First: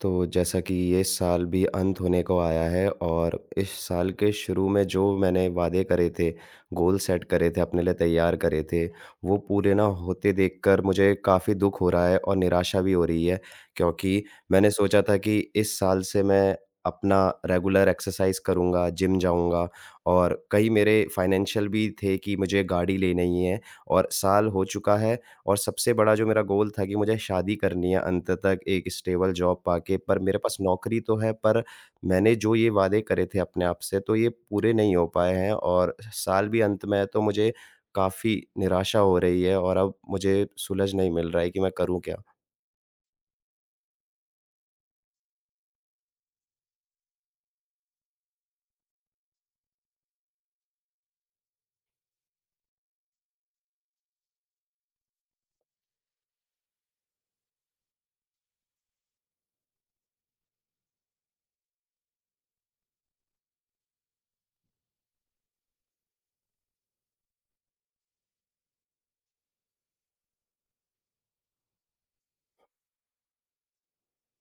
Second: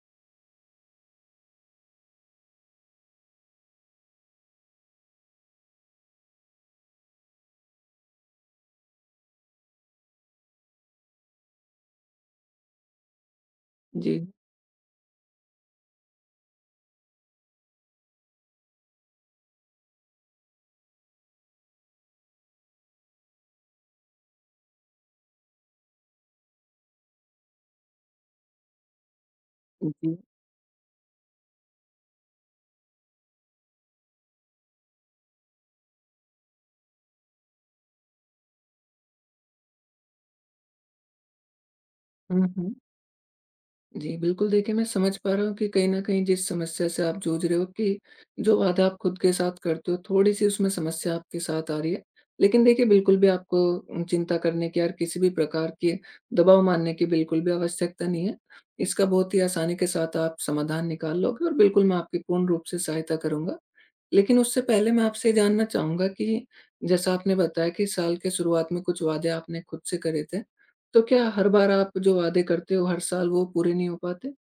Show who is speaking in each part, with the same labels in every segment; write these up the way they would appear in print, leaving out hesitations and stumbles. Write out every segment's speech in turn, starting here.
Speaker 1: तो जैसा कि ये साल भी अंत होने को आया है और इस साल के शुरू में जो मैंने वादे करे थे, गोल सेट करे थे, अपने लिए तैयार करे थे, वो पूरे ना होते देखकर मुझे काफ़ी दुःख हो रहा है और निराशा भी हो रही है।
Speaker 2: जी,
Speaker 1: क्योंकि मैंने सोचा था कि इस साल से मैं अपना रेगुलर एक्सरसाइज़ करूँगा, जिम जाऊँगा और कई मेरे फाइनेंशियल भी थे कि मुझे गाड़ी लेनी ही है और साल हो चुका है। और सबसे बड़ा जो मेरा गोल था कि मुझे शादी करनी है अंत तक एक स्टेबल जॉब पाके,
Speaker 2: जी।
Speaker 1: पर मेरे पास नौकरी तो है, पर मैंने जो ये वादे करे थे अपने आप से, तो ये पूरे नहीं हो पाए हैं। और साल भी अंत में है, तो मुझे काफ़ी निराशा हो रही है और अब मुझे सुलझ नहीं मिल रहा है कि मैं करूँ क्या?
Speaker 2: हुँ, हुँ। जी, बिल्कुल देखिए मैं समझ पा रहा हूँ कि कहीं न कहीं जिस समस्या से आप जूझ रहे हो कि जो बाधा आप खुद के साथ करते हो थोड़ी-सी उसमें समस्या आपके साथ आ रही है। लेकिन देखिए बिल्कुल भी आपको चिंता करने की और किसी भी प्रकार के दबाव मानने की बिल्कुल भी आवश्यकता नहीं है। इसका बहुत ही आसानी के साथ आप समाधान निकाल लोगे और बिल्कुल मैं आपकी पूर्ण रूप से सहायता करूँगा। लेकिन उससे पहले मैं आपसे जानना चाहूँगा कि जैसा आपने बताया कि साल के शुरुआत में कुछ वादे आपने खुद से करे थे, तो क्या हर बार आप जो वादे करते हो हर साल वो पूरे नहीं हो पाते?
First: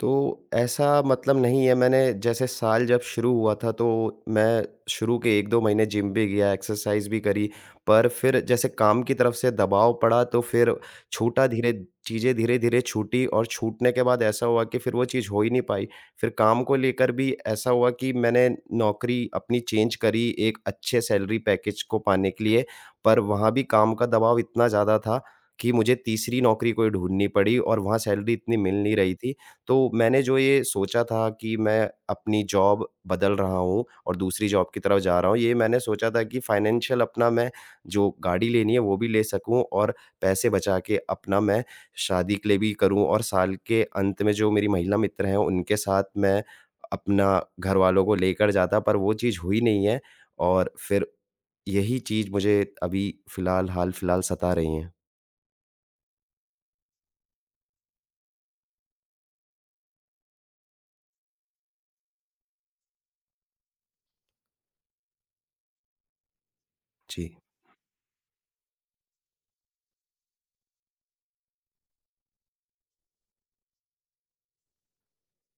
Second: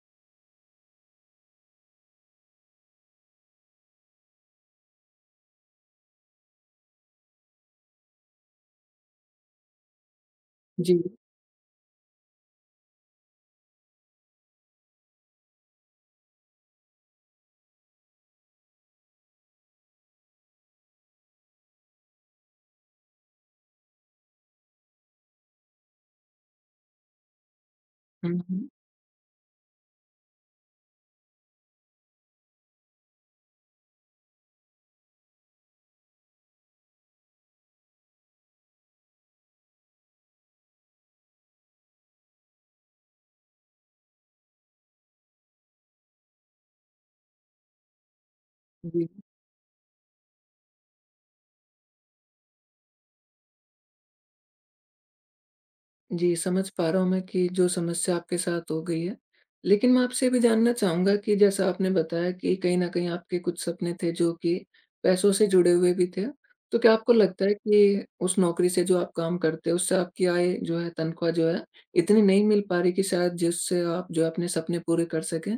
Speaker 1: तो ऐसा मतलब नहीं है। मैंने जैसे साल जब शुरू हुआ था, तो मैं शुरू के 1-2 महीने जिम भी गया, एक्सरसाइज़ भी करी, पर फिर जैसे काम की तरफ से दबाव पड़ा, तो फिर
Speaker 2: जी।
Speaker 1: छूटा धीरे चीज़ें धीरे-धीरे छूटी और छूटने के बाद ऐसा हुआ कि फिर वो चीज़ हो ही नहीं पाई। फिर काम को लेकर भी ऐसा हुआ कि मैंने नौकरी अपनी चेंज करी एक अच्छे सैलरी पैकेज को पाने के लिए, पर वहाँ भी काम का दबाव इतना ज़्यादा था कि मुझे तीसरी नौकरी कोई ढूँढनी पड़ी और वहाँ
Speaker 2: हुँ,
Speaker 1: सैलरी इतनी
Speaker 2: हुँ।
Speaker 1: मिल नहीं रही थी। तो मैंने जो ये सोचा था कि मैं अपनी जॉब बदल रहा हूँ और दूसरी जॉब की तरफ जा रहा हूँ, ये मैंने सोचा था कि फाइनेंशियल अपना मैं जो गाड़ी लेनी है वो भी ले सकूँ और पैसे बचा के अपना मैं शादी के लिए भी करूँ और साल के अंत में जो मेरी महिला मित्र हैं उनके साथ मैं अपना घरवालों को लेकर जाता, पर
Speaker 2: जी।
Speaker 1: वो चीज़ हुई नहीं है। और फिर यही चीज़ मुझे अभी फ़िलहाल हाल-फ़िलहाल सता रही है।
Speaker 2: जी, समझ पा रहा हूँ मैं कि जो समस्या आपके साथ हो गई है। लेकिन मैं आपसे ये भी जानना चाहूँगा कि जैसा आपने बताया कि कहीं न कहीं आपके कुछ सपने थे जो कि पैसों से जुड़े हुए भी थे। तो क्या आपको
Speaker 1: जी।
Speaker 2: लगता है कि उस नौकरी से जो आप काम करते हो उससे आपकी आय जो है तनख्वाह जो है इतनी नहीं मिल पा रही कि शायद जिससे आप जो अपने सपने पूरे कर सकें?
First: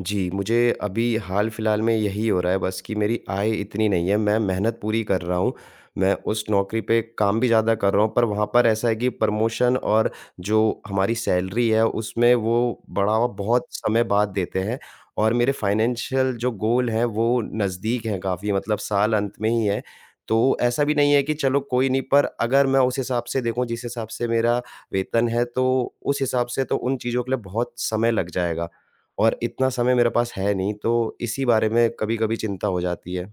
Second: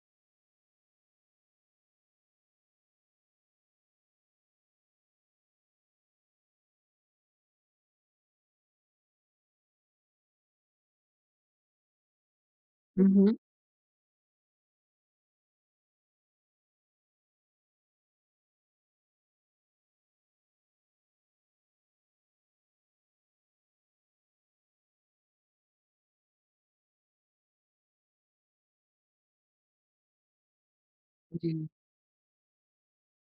Speaker 1: जी, मुझे अभी हाल-फिलहाल में यही हो रहा है, बस कि मेरी आय इतनी नहीं है। मैं मेहनत पूरी कर रहा हूँ, मैं उस नौकरी पे काम भी ज़्यादा कर रहा हूँ, पर वहाँ पर ऐसा है कि प्रमोशन और जो हमारी सैलरी है, उसमें वो
Speaker 2: हुँ,
Speaker 1: बढ़ावा
Speaker 2: हुँ।
Speaker 1: बहुत समय बाद देते हैं। और मेरे फाइनेंशियल जो गोल हैं, वो नज़दीक हैं काफ़ी, मतलब साल अंत में ही है। तो ऐसा भी नहीं है कि चलो कोई नहीं, पर अगर मैं उस हिसाब से देखूँ जिस हिसाब से मेरा वेतन है, तो उस हिसाब से तो उन चीज़ों के लिए बहुत समय लग जाएगा। और इतना समय मेरे पास है नहीं, तो इसी
Speaker 2: जी।
Speaker 1: बारे में कभी-कभी चिंता हो जाती है।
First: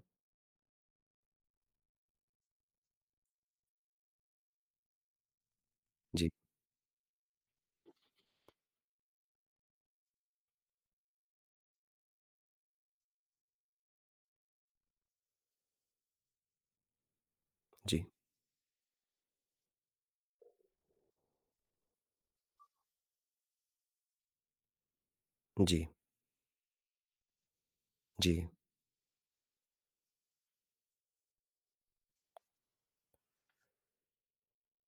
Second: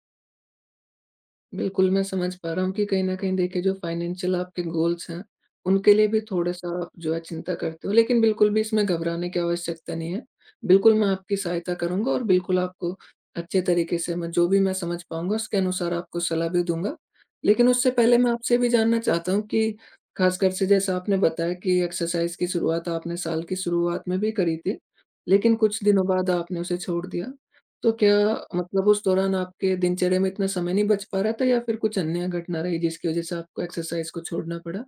Speaker 2: बिल्कुल, मैं समझ पा रहा हूँ कि कहीं न कहीं देखिए जो फाइनेंशियल आपके गोल्स हैं, उनके लिए भी
Speaker 1: जी,
Speaker 2: थोड़ा-सा आप जो है चिंता करते हो। लेकिन बिल्कुल भी इसमें घबराने की आवश्यकता नहीं है। बिल्कुल मैं आपकी सहायता करूँगा और बिल्कुल आपको अच्छे तरीके से मैं जो भी मैं समझ पाऊँगा उसके अनुसार आपको सलाह भी दूँगा। लेकिन उससे
Speaker 1: जी,
Speaker 2: पहले मैं आपसे भी जानना चाहता हूँ कि ख़ासकर से जैसा आपने बताया कि एक्सरसाइज़ की शुरुआत आपने साल की शुरुआत में भी करी थी, लेकिन कुछ
Speaker 1: जी,
Speaker 2: दिनों बाद आपने उसे छोड़ दिया। तो क्या
Speaker 1: जी।
Speaker 2: मतलब उस दौरान आपके दिनचर्या में इतना समय नहीं बच पा रहा था या फिर कुछ अन्य घटना रही जिसकी वज़ह से आपको एक्सरसाइज़ को छोड़ना पड़ा?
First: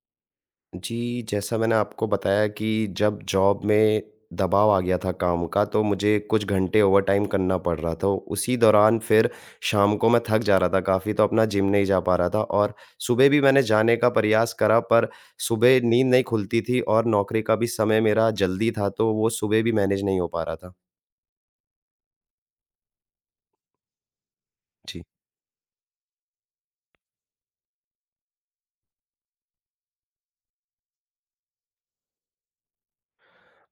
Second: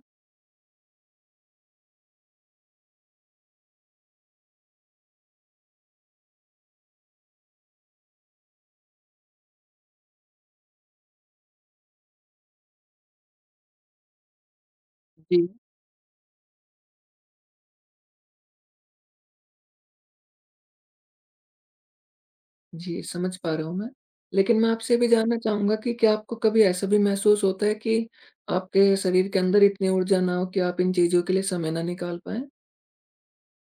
Speaker 1: जी, जैसा मैंने आपको बताया कि जब जॉब में दबाव आ गया था काम का, तो मुझे कुछ घंटे ओवरटाइम करना पड़ रहा था। उसी दौरान फिर शाम को मैं थक जा रहा था काफ़ी, तो अपना जिम नहीं जा पा रहा था और सुबह भी मैंने जाने का प्रयास करा, पर
Speaker 2: जी।
Speaker 1: सुबह नींद नहीं खुलती थी और नौकरी का भी समय मेरा जल्दी था, तो वो सुबह भी मैनेज नहीं हो पा रहा था।
Speaker 2: जी, समझ पा रहा हूँ मैं। लेकिन मैं आपसे ये
Speaker 1: जी।
Speaker 2: भी जानना चाहूँगा कि क्या आपको कभी ऐसा भी महसूस होता है कि आपके शरीर के अंदर इतनी ऊर्जा ना हो कि आप इन चीज़ों के लिए समय ना निकाल पाएँ?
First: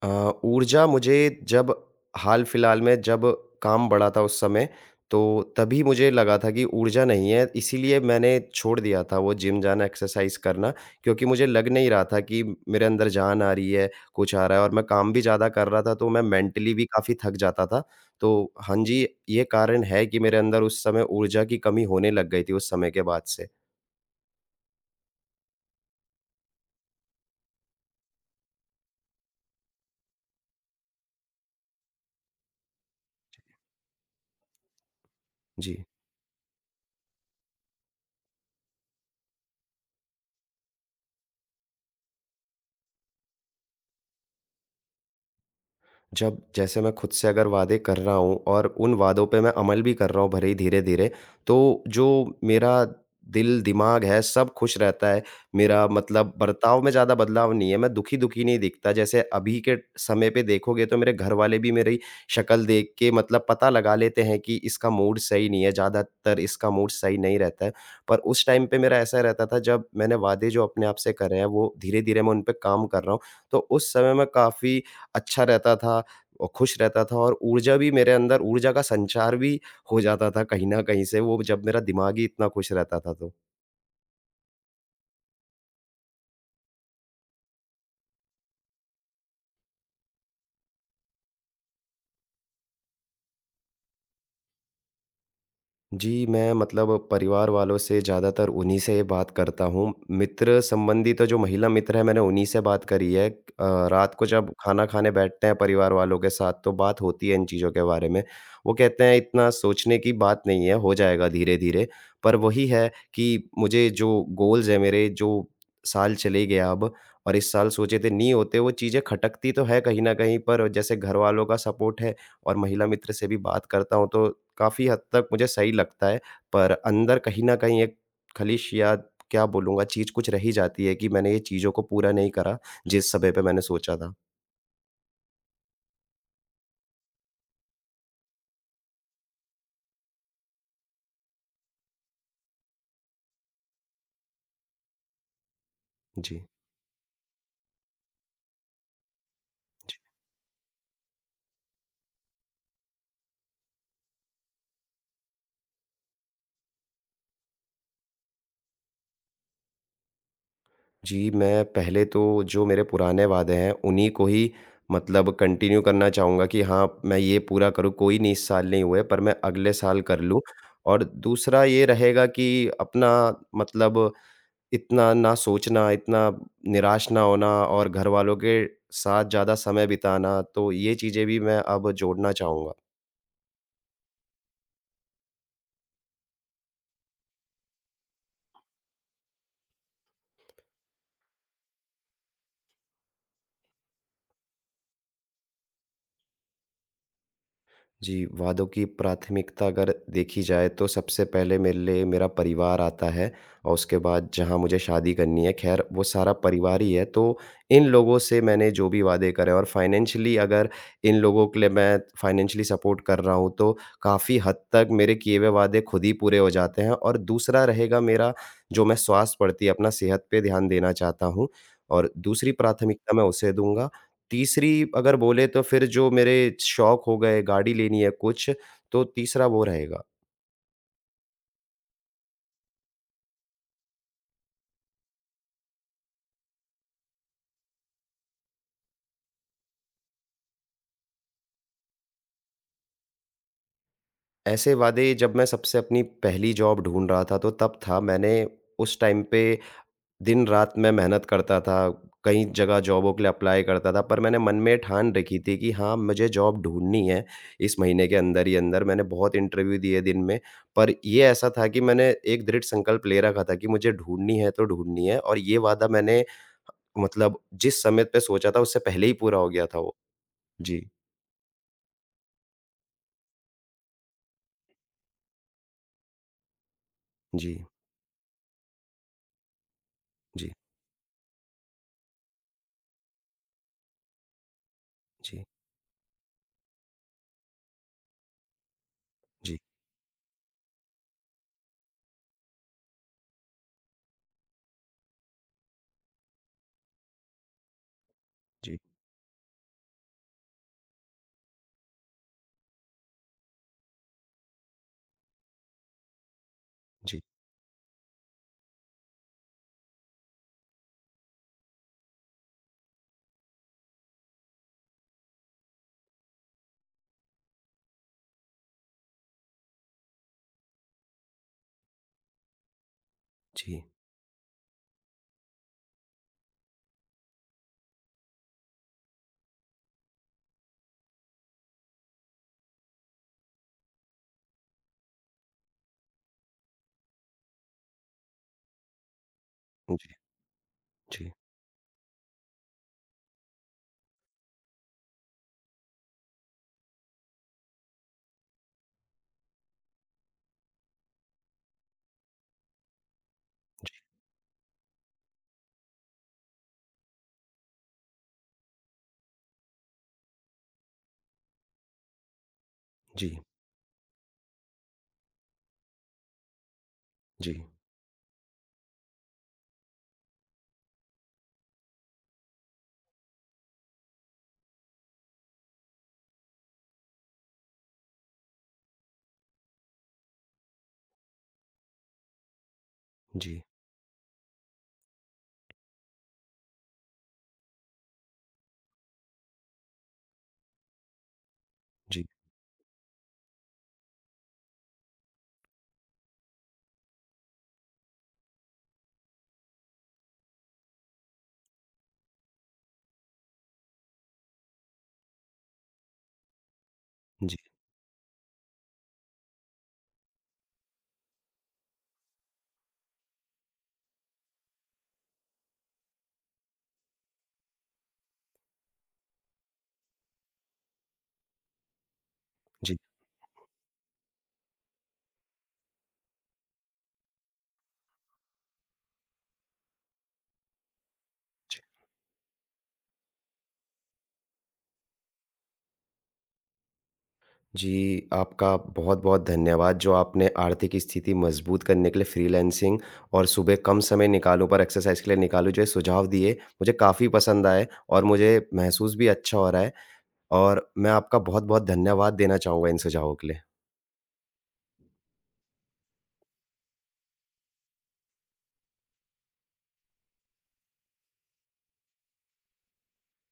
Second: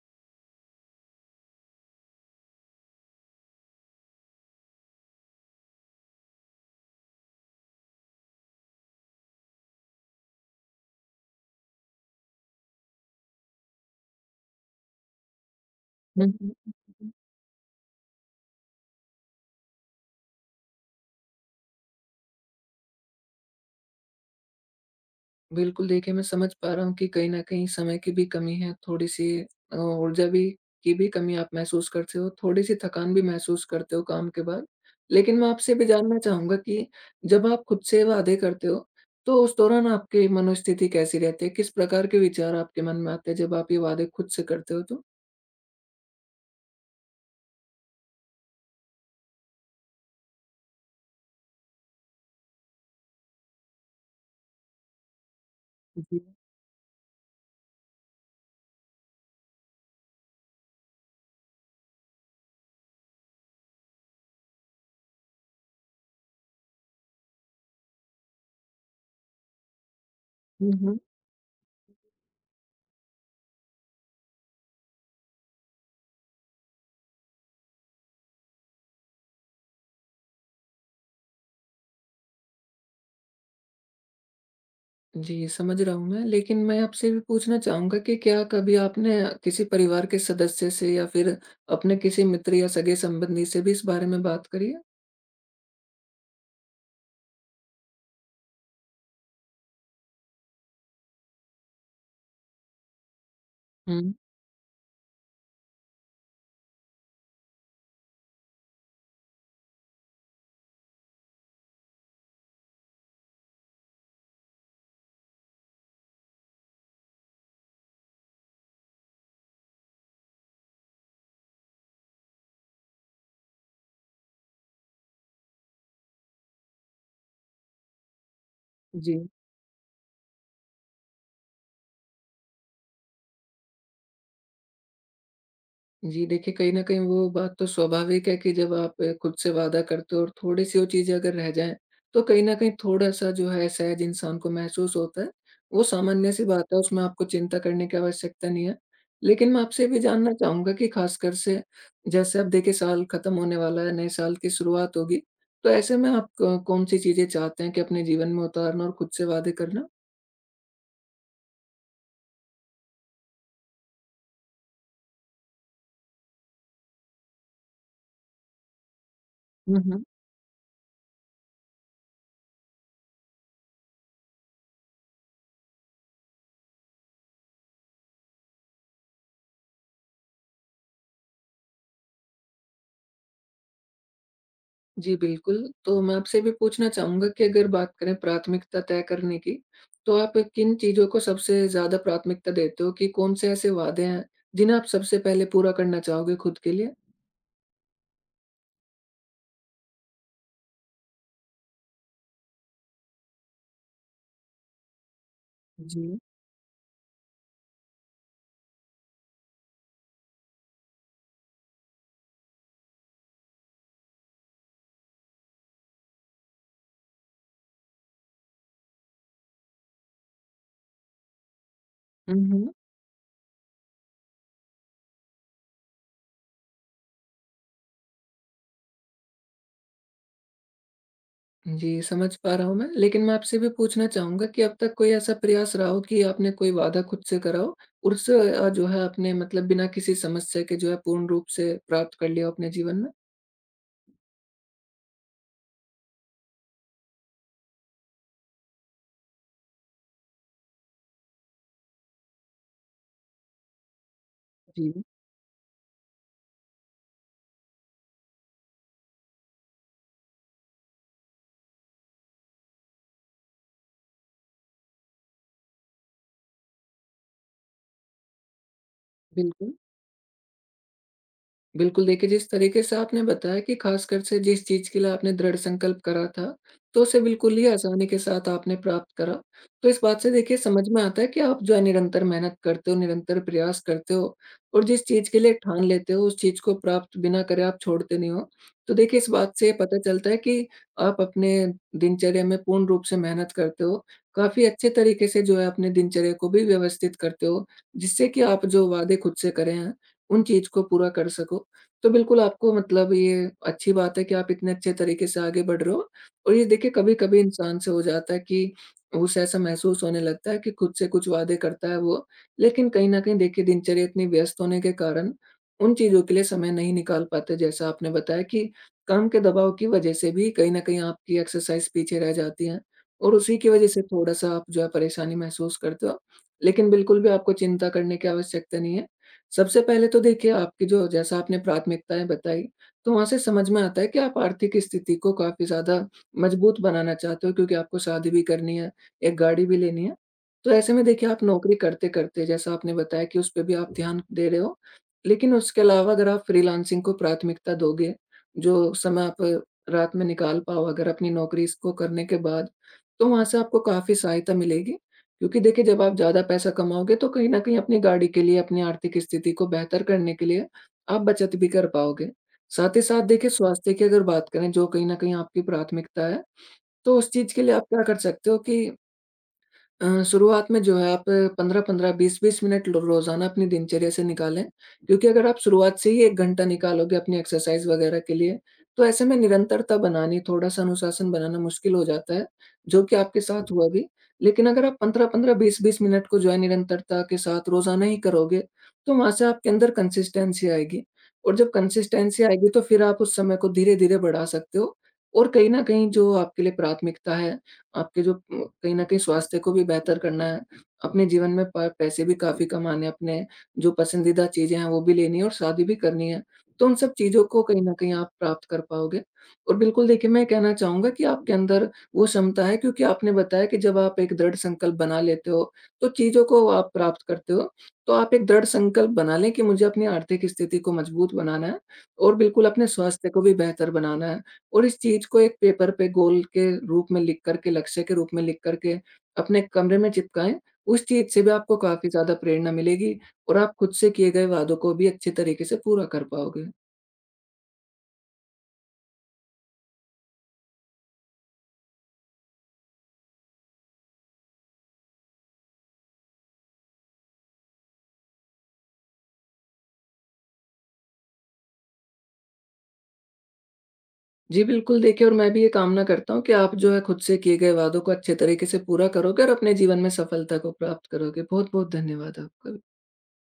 Speaker 1: अ, ऊर्जा मुझे जब हाल-फिलहाल में, जब काम बड़ा था उस समय, तो तभी मुझे लगा था कि ऊर्जा नहीं है, इसीलिए मैंने छोड़ दिया था वो जिम जाना, एक्सरसाइज़ करना। क्योंकि मुझे लग नहीं रहा था कि मेरे अंदर जान आ रही है, कुछ आ रहा है और मैं काम भी ज़्यादा कर रहा था, तो मैं
Speaker 2: हुँ,
Speaker 1: मेंटली भी
Speaker 2: हुँ।
Speaker 1: काफ़ी थक जाता था। तो हाँ जी, ये कारण है कि मेरे अंदर उस समय ऊर्जा की कमी होने लग गई थी, उस समय के बाद से।
Speaker 2: बिल्कुल, देखिए मैं समझ पा रहा हूँ कि कहीं न कहीं समय की भी कमी है, थोड़ी-सी ऊर्जा भी की भी कमी आप महसूस करते हो, थोड़ी-सी थकान भी महसूस करते हो काम के बाद। लेकिन मैं आपसे
Speaker 1: जी।
Speaker 2: भी जानना चाहूँगा कि जब आप खुद से वादे करते हो, तो उस दौरान आपकी मनोस्थिति कैसी रहती है? किस प्रकार के विचार आपके मन में आते हैं जब आप ये वादे खुद से करते हो तो?
Speaker 1: जब जैसे मैं खुद से अगर वादे कर रहा हूँ और उन वादों पे मैं अमल भी कर रहा हूँ, भले ही धीरे-धीरे, तो जो मेरा दिल, दिमाग है सब खुश रहता है। मेरा
Speaker 2: जी।
Speaker 1: मतलब बर्ताव में ज़्यादा बदलाव नहीं है, मैं दुखी-दुखी नहीं दिखता। जैसे अभी के समय पे देखोगे, तो मेरे घरवाले भी मेरी शक्ल देख के मतलब पता लगा लेते हैं कि इसका मूड सही नहीं है, ज़्यादातर इसका मूड सही नहीं रहता है। पर उस टाइम पे मेरा ऐसा रहता था, जब मैंने वादे जो अपने आप से करे हैं वो धीरे-धीरे मैं उन पे काम कर रहा हूँ, तो उस समय मैं काफ़ी अच्छा रहता था और खुश रहता था और ऊर्जा भी मेरे अंदर, ऊर्जा का संचार भी हो जाता था कहीं न कहीं से, वो जब मेरा दिमाग ही इतना खुश रहता था तो।
Speaker 2: जी, समझ रहा हूँ मैं। लेकिन मैं आपसे भी पूछना चाहूँगा कि क्या कभी आपने किसी परिवार के सदस्य से या फिर अपने किसी मित्र या सगे संबंधी से भी इस बारे में बात करी है?
Speaker 1: जी, मैं मतलब परिवार वालों से ज़्यादातर उन्हीं से बात करता हूँ। मित्र संबंधी तो जो महिला मित्र हैं मैंने उन्हीं से बात करी है।
Speaker 2: हुँ।
Speaker 1: रात को जब खाना खाने बैठते हैं परिवार वालों के साथ, तो बात होती है इन चीज़ों के बारे में। वो कहते हैं इतना सोचने की बात नहीं है, हो जाएगा धीरे-धीरे। पर वही है कि मुझे जो गोल्स हैं मेरे, जो साल चले गया अब और इस साल सोचे थे, नहीं होते वो चीज़ें, खटकती तो है कहीं न कहीं, पर जैसे घरवालों का सपोर्ट है और महिला मित्र से भी बात करता हूँ, तो काफ़ी हद तक मुझे सही लगता है। पर अंदर कहीं न कहीं एक खलिश या
Speaker 2: जी।
Speaker 1: क्या बोलूँगा, चीज़ कुछ रह ही जाती है कि मैंने ये चीज़ों को पूरा नहीं करा जिस समय पे मैंने सोचा था।
Speaker 2: जी, देखिए कहीं न कहीं वो बात तो स्वाभाविक है कि जब आप खुद से वादा करते हो और थोड़ी-सी वो चीज़ें अगर रह जाएँ, तो कहीं न कहीं थोड़ा-सा जो है सहज इंसान को महसूस होता है। वो सामान्य-सी
Speaker 1: जी,
Speaker 2: बात है, उसमें आपको चिंता करने की आवश्यकता नहीं है। लेकिन मैं आपसे ये
Speaker 1: जी।
Speaker 2: भी जानना चाहूँगा कि ख़ासकर से जैसे अब देखिए साल ख़त्म होने वाला है, नए साल की शुरुआत होगी, तो ऐसे में आप क कौन-सी चीज़ें चाहते हैं कि अपने जीवन में उतारना और खुद से वादे करना?
Speaker 1: जी, मैं पहले तो जो मेरे पुराने वादे हैं उन्हीं को ही मतलब कंटिन्यू करना चाहूँगा कि हाँ, मैं ये पूरा करूँ, कोई नहीं इस साल नहीं हुए, पर मैं अगले साल कर लूँ। और दूसरा ये रहेगा कि अपना मतलब इतना ना सोचना, इतना निराश ना होना और घरवालों के साथ ज़्यादा समय बिताना, तो ये चीज़ें भी मैं अब जोड़ना चाहूँगा।
Speaker 2: जी, बिल्कुल। तो मैं आपसे भी पूछना चाहूँगा कि अगर बात करें प्राथमिकता तय करने की, तो आप किन चीज़ों को सबसे ज़्यादा प्राथमिकता देते हो कि कौन से ऐसे वादे हैं, जिन्हें आप सबसे पहले पूरा करना चाहोगे खुद के लिए?
Speaker 1: जी, वादों की प्राथमिकता अगर देखी जाए तो सबसे पहले मेरे लिए मेरा परिवार आता है और उसके बाद जहाँ मुझे शादी करनी है, ख़ैर वो
Speaker 2: जी।
Speaker 1: सारा परिवार ही है। तो इन लोगों से मैंने जो भी वादे करे और फाइनेंशियली अगर इन लोगों के लिए मैं फाइनेंशियली सपोर्ट कर रहा हूँ, तो काफ़ी हद तक मेरे किए हुए वादे खुद ही पूरे हो जाते हैं। और दूसरा रहेगा मेरा, जो मैं स्वास्थ्य प्रति अपना सेहत पे ध्यान देना चाहता हूँ और
Speaker 2: हुँ,
Speaker 1: दूसरी
Speaker 2: हुँ।
Speaker 1: प्राथमिकता मैं उसे दूँगा। तीसरी अगर बोले तो फिर जो मेरे शौक हो गए, गाड़ी लेनी है कुछ, तो तीसरा वो रहेगा।
Speaker 2: जी, समझ पा रहा हूँ मैं। लेकिन मैं आपसे भी पूछना चाहूँगा कि अब तक कोई ऐसा प्रयास रहा हो कि आपने कोई वादा खुद से करा हो और उसे जो है आपने मतलब बिना किसी समस्या के जो है पूर्ण रूप से प्राप्त कर लिया हो अपने जीवन में?
Speaker 1: ऐसे वादे जब मैं सबसे अपनी पहली जॉब ढूँढ रहा था, तो तब था, मैंने उस टाइम पे दिन-रात मैं मेहनत करता था, कई जगह जॉबों के लिए अप्लाई करता था, पर मैंने मन में
Speaker 2: जी,
Speaker 1: ठान रखी थी कि हाँ, मुझे जॉब ढूँढनी है इस महीने के अंदर ही अंदर। मैंने बहुत इंटरव्यू दिए दिन में, पर ये ऐसा था कि मैंने एक दृढ़ संकल्प ले रखा था कि मुझे ढूँढनी है तो ढूँढनी है, और ये वादा मैंने मतलब जिस समय पे सोचा था उससे पहले ही पूरा हो गया
Speaker 2: बिल्कुल।
Speaker 1: था वो। जी,
Speaker 2: बिल्कुल, देखिए जिस तरीके से आपने बताया कि ख़ासकर से जिस चीज़ के लिए आपने दृढ़ संकल्प करा था, तो उसे बिल्कुल
Speaker 1: जी,
Speaker 2: ही आसानी के साथ आपने प्राप्त करा। तो इस बात से
Speaker 1: जी,
Speaker 2: देखिए समझ में आता है कि आप जो है निरंतर मेहनत करते हो, निरंतर प्रयास करते हो और जिस चीज़ के
Speaker 1: जी,
Speaker 2: लिए ठान लेते हो, उस चीज़ को प्राप्त बिना करे आप छोड़ते नहीं हो। तो देखिए इस बात
Speaker 1: जी,
Speaker 2: से पता चलता है कि आप अपने दिनचर्या में पूर्ण रूप से मेहनत करते हो। काफ़ी अच्छे तरीके से जो है अपने दिनचर्या को भी व्यवस्थित करते हो, जिससे कि आप
Speaker 1: जी,
Speaker 2: जो वादे खुद से करे हैं, उन चीज़ को पूरा कर सको। तो बिल्कुल आपको मतलब ये अच्छी बात है कि आप इतने अच्छे तरीके से आगे बढ़ रहे हो और ये देखिए
Speaker 1: जी,
Speaker 2: कभी-कभी इंसान से हो जाता है कि उसे ऐसा महसूस होने लगता है कि खुद से कुछ वादे करता है वो, लेकिन कहीं न कहीं देखिए दिनचर्या इतनी व्यस्त होने के कारण उन चीज़ों के लिए समय नहीं निकाल पाते। जैसा आपने बताया कि काम के दबाव की वजह से भी कहीं न कहीं आपकी एक्सरसाइज़ पीछे रह जाती है और उसी की
Speaker 1: जी,
Speaker 2: वजह से थोड़ा-सा आप जो है परेशानी महसूस करते हो। लेकिन बिल्कुल भी आपको चिंता करने की आवश्यकता नहीं है। सबसे पहले तो देखिए आपकी जो जैसा आपने प्राथमिकताएँ बताई, तो वहाँ से समझ में आता है कि आप आर्थिक स्थिति को काफ़ी ज़्यादा मजबूत बनाना चाहते हो क्योंकि आपको शादी भी करनी है, एक गाड़ी भी लेनी है। तो ऐसे में देखिए
Speaker 1: जी,
Speaker 2: आप नौकरी करते-करते जैसा आपने बताया कि उस पे भी आप ध्यान दे रहे हो, लेकिन उसके अलावा अगर आप फ्रीलांसिंग को प्राथमिकता दोगे, जो समय आप रात में निकाल पाओ अगर अपनी नौकरी इसको करने के बाद, तो वहाँ से आपको काफ़ी सहायता मिलेगी। क्योंकि देखिए जब आप ज़्यादा पैसा कमाओगे तो कहीं न कहीं अपनी गाड़ी के लिए, अपनी आर्थिक स्थिति को बेहतर करने के लिए आप बचत भी कर पाओगे। साथ ही साथ
Speaker 1: जी,
Speaker 2: देखिए स्वास्थ्य की अगर बात करें जो कहीं न कहीं आपकी प्राथमिकता है, तो उस
Speaker 1: जी,
Speaker 2: चीज़ के
Speaker 1: जी,
Speaker 2: लिए आप क्या कर सकते हो कि शुरुआत में जो है आप 15-15, 20-20 मिनट लो रोज़ाना अपनी दिनचर्या से निकालें, क्योंकि अगर आप शुरुआत से ही 1 घंटा निकालोगे अपनी एक्सरसाइज़ वगैरह के लिए, तो ऐसे में निरंतरता बनानी, थोड़ा-सा अनुशासन बनाना मुश्किल हो जाता है, जो कि आपके
Speaker 1: जी,
Speaker 2: साथ हुआ भी। लेकिन अगर आप 15-15, 20-20 मिनट को जो है निरंतरता के साथ रोज़ाना ही करोगे, तो वहाँ से आपके अंदर कंसिस्टेंसी आएगी और जब
Speaker 1: जी,
Speaker 2: कंसिस्टेंसी आएगी, तो फिर आप उस समय को धीरे-धीरे बढ़ा सकते हो और कहीं न कहीं जो आपके लिए प्राथमिकता है आपके जो कहीं न कहीं स्वास्थ्य को भी बेहतर करना है, अपने जीवन में प पैसे भी काफ़ी कमाने हैं, अपने जो पसंदीदा चीज़ें हैं वो भी लेनी है और शादी भी करनी है। तो उन सब चीज़ों
Speaker 1: जी,
Speaker 2: को
Speaker 1: जी,
Speaker 2: कहीं न कहीं आप प्राप्त कर पाओगे और बिल्कुल देखिए मैं कहना चाहूँगा कि आपके अंदर वो क्षमता है क्योंकि आपने बताया कि जब आप एक दृढ़ संकल्प बना लेते हो, तो चीज़ों को आप प्राप्त करते हो। तो आप एक दृढ़ संकल्प बना लें कि मुझे अपनी आर्थिक स्थिति को मजबूत बनाना है और बिल्कुल अपने
Speaker 1: जी,
Speaker 2: स्वास्थ्य को भी बेहतर बनाना है। और इस चीज़ को एक पेपर पे गोल के रूप में लिख कर के, लक्ष्य के रूप में लिख कर के अपने कमरे में चिपकाएँ, उस चीज़ से भी आपको
Speaker 1: जी।
Speaker 2: काफ़ी ज़्यादा प्रेरणा मिलेगी और आप खुद से किए गए वादों को भी अच्छे तरीके से पूरा कर पाओगे।
Speaker 1: जी, आपका बहुत-बहुत धन्यवाद, जो आपने आर्थिक स्थिति मज़बूत करने के लिए फ्रीलांसिंग और सुबह कम समय निकालो पर एक्सरसाइज़ के लिए निकालो, जो ये सुझाव दिए, मुझे काफ़ी पसंद आए और मुझे महसूस भी अच्छा हो रहा है और मैं आपका बहुत-बहुत धन्यवाद देना चाहूँगा इन सुझावों के लिए।
Speaker 2: जी, बिल्कुल देखिए और मैं भी ये कामना करता हूँ कि आप जो है खुद से किए गए वादों को अच्छे तरीके से पूरा करोगे और अपने जीवन में सफलता को प्राप्त करोगे। बहुत-बहुत धन्यवाद आपका।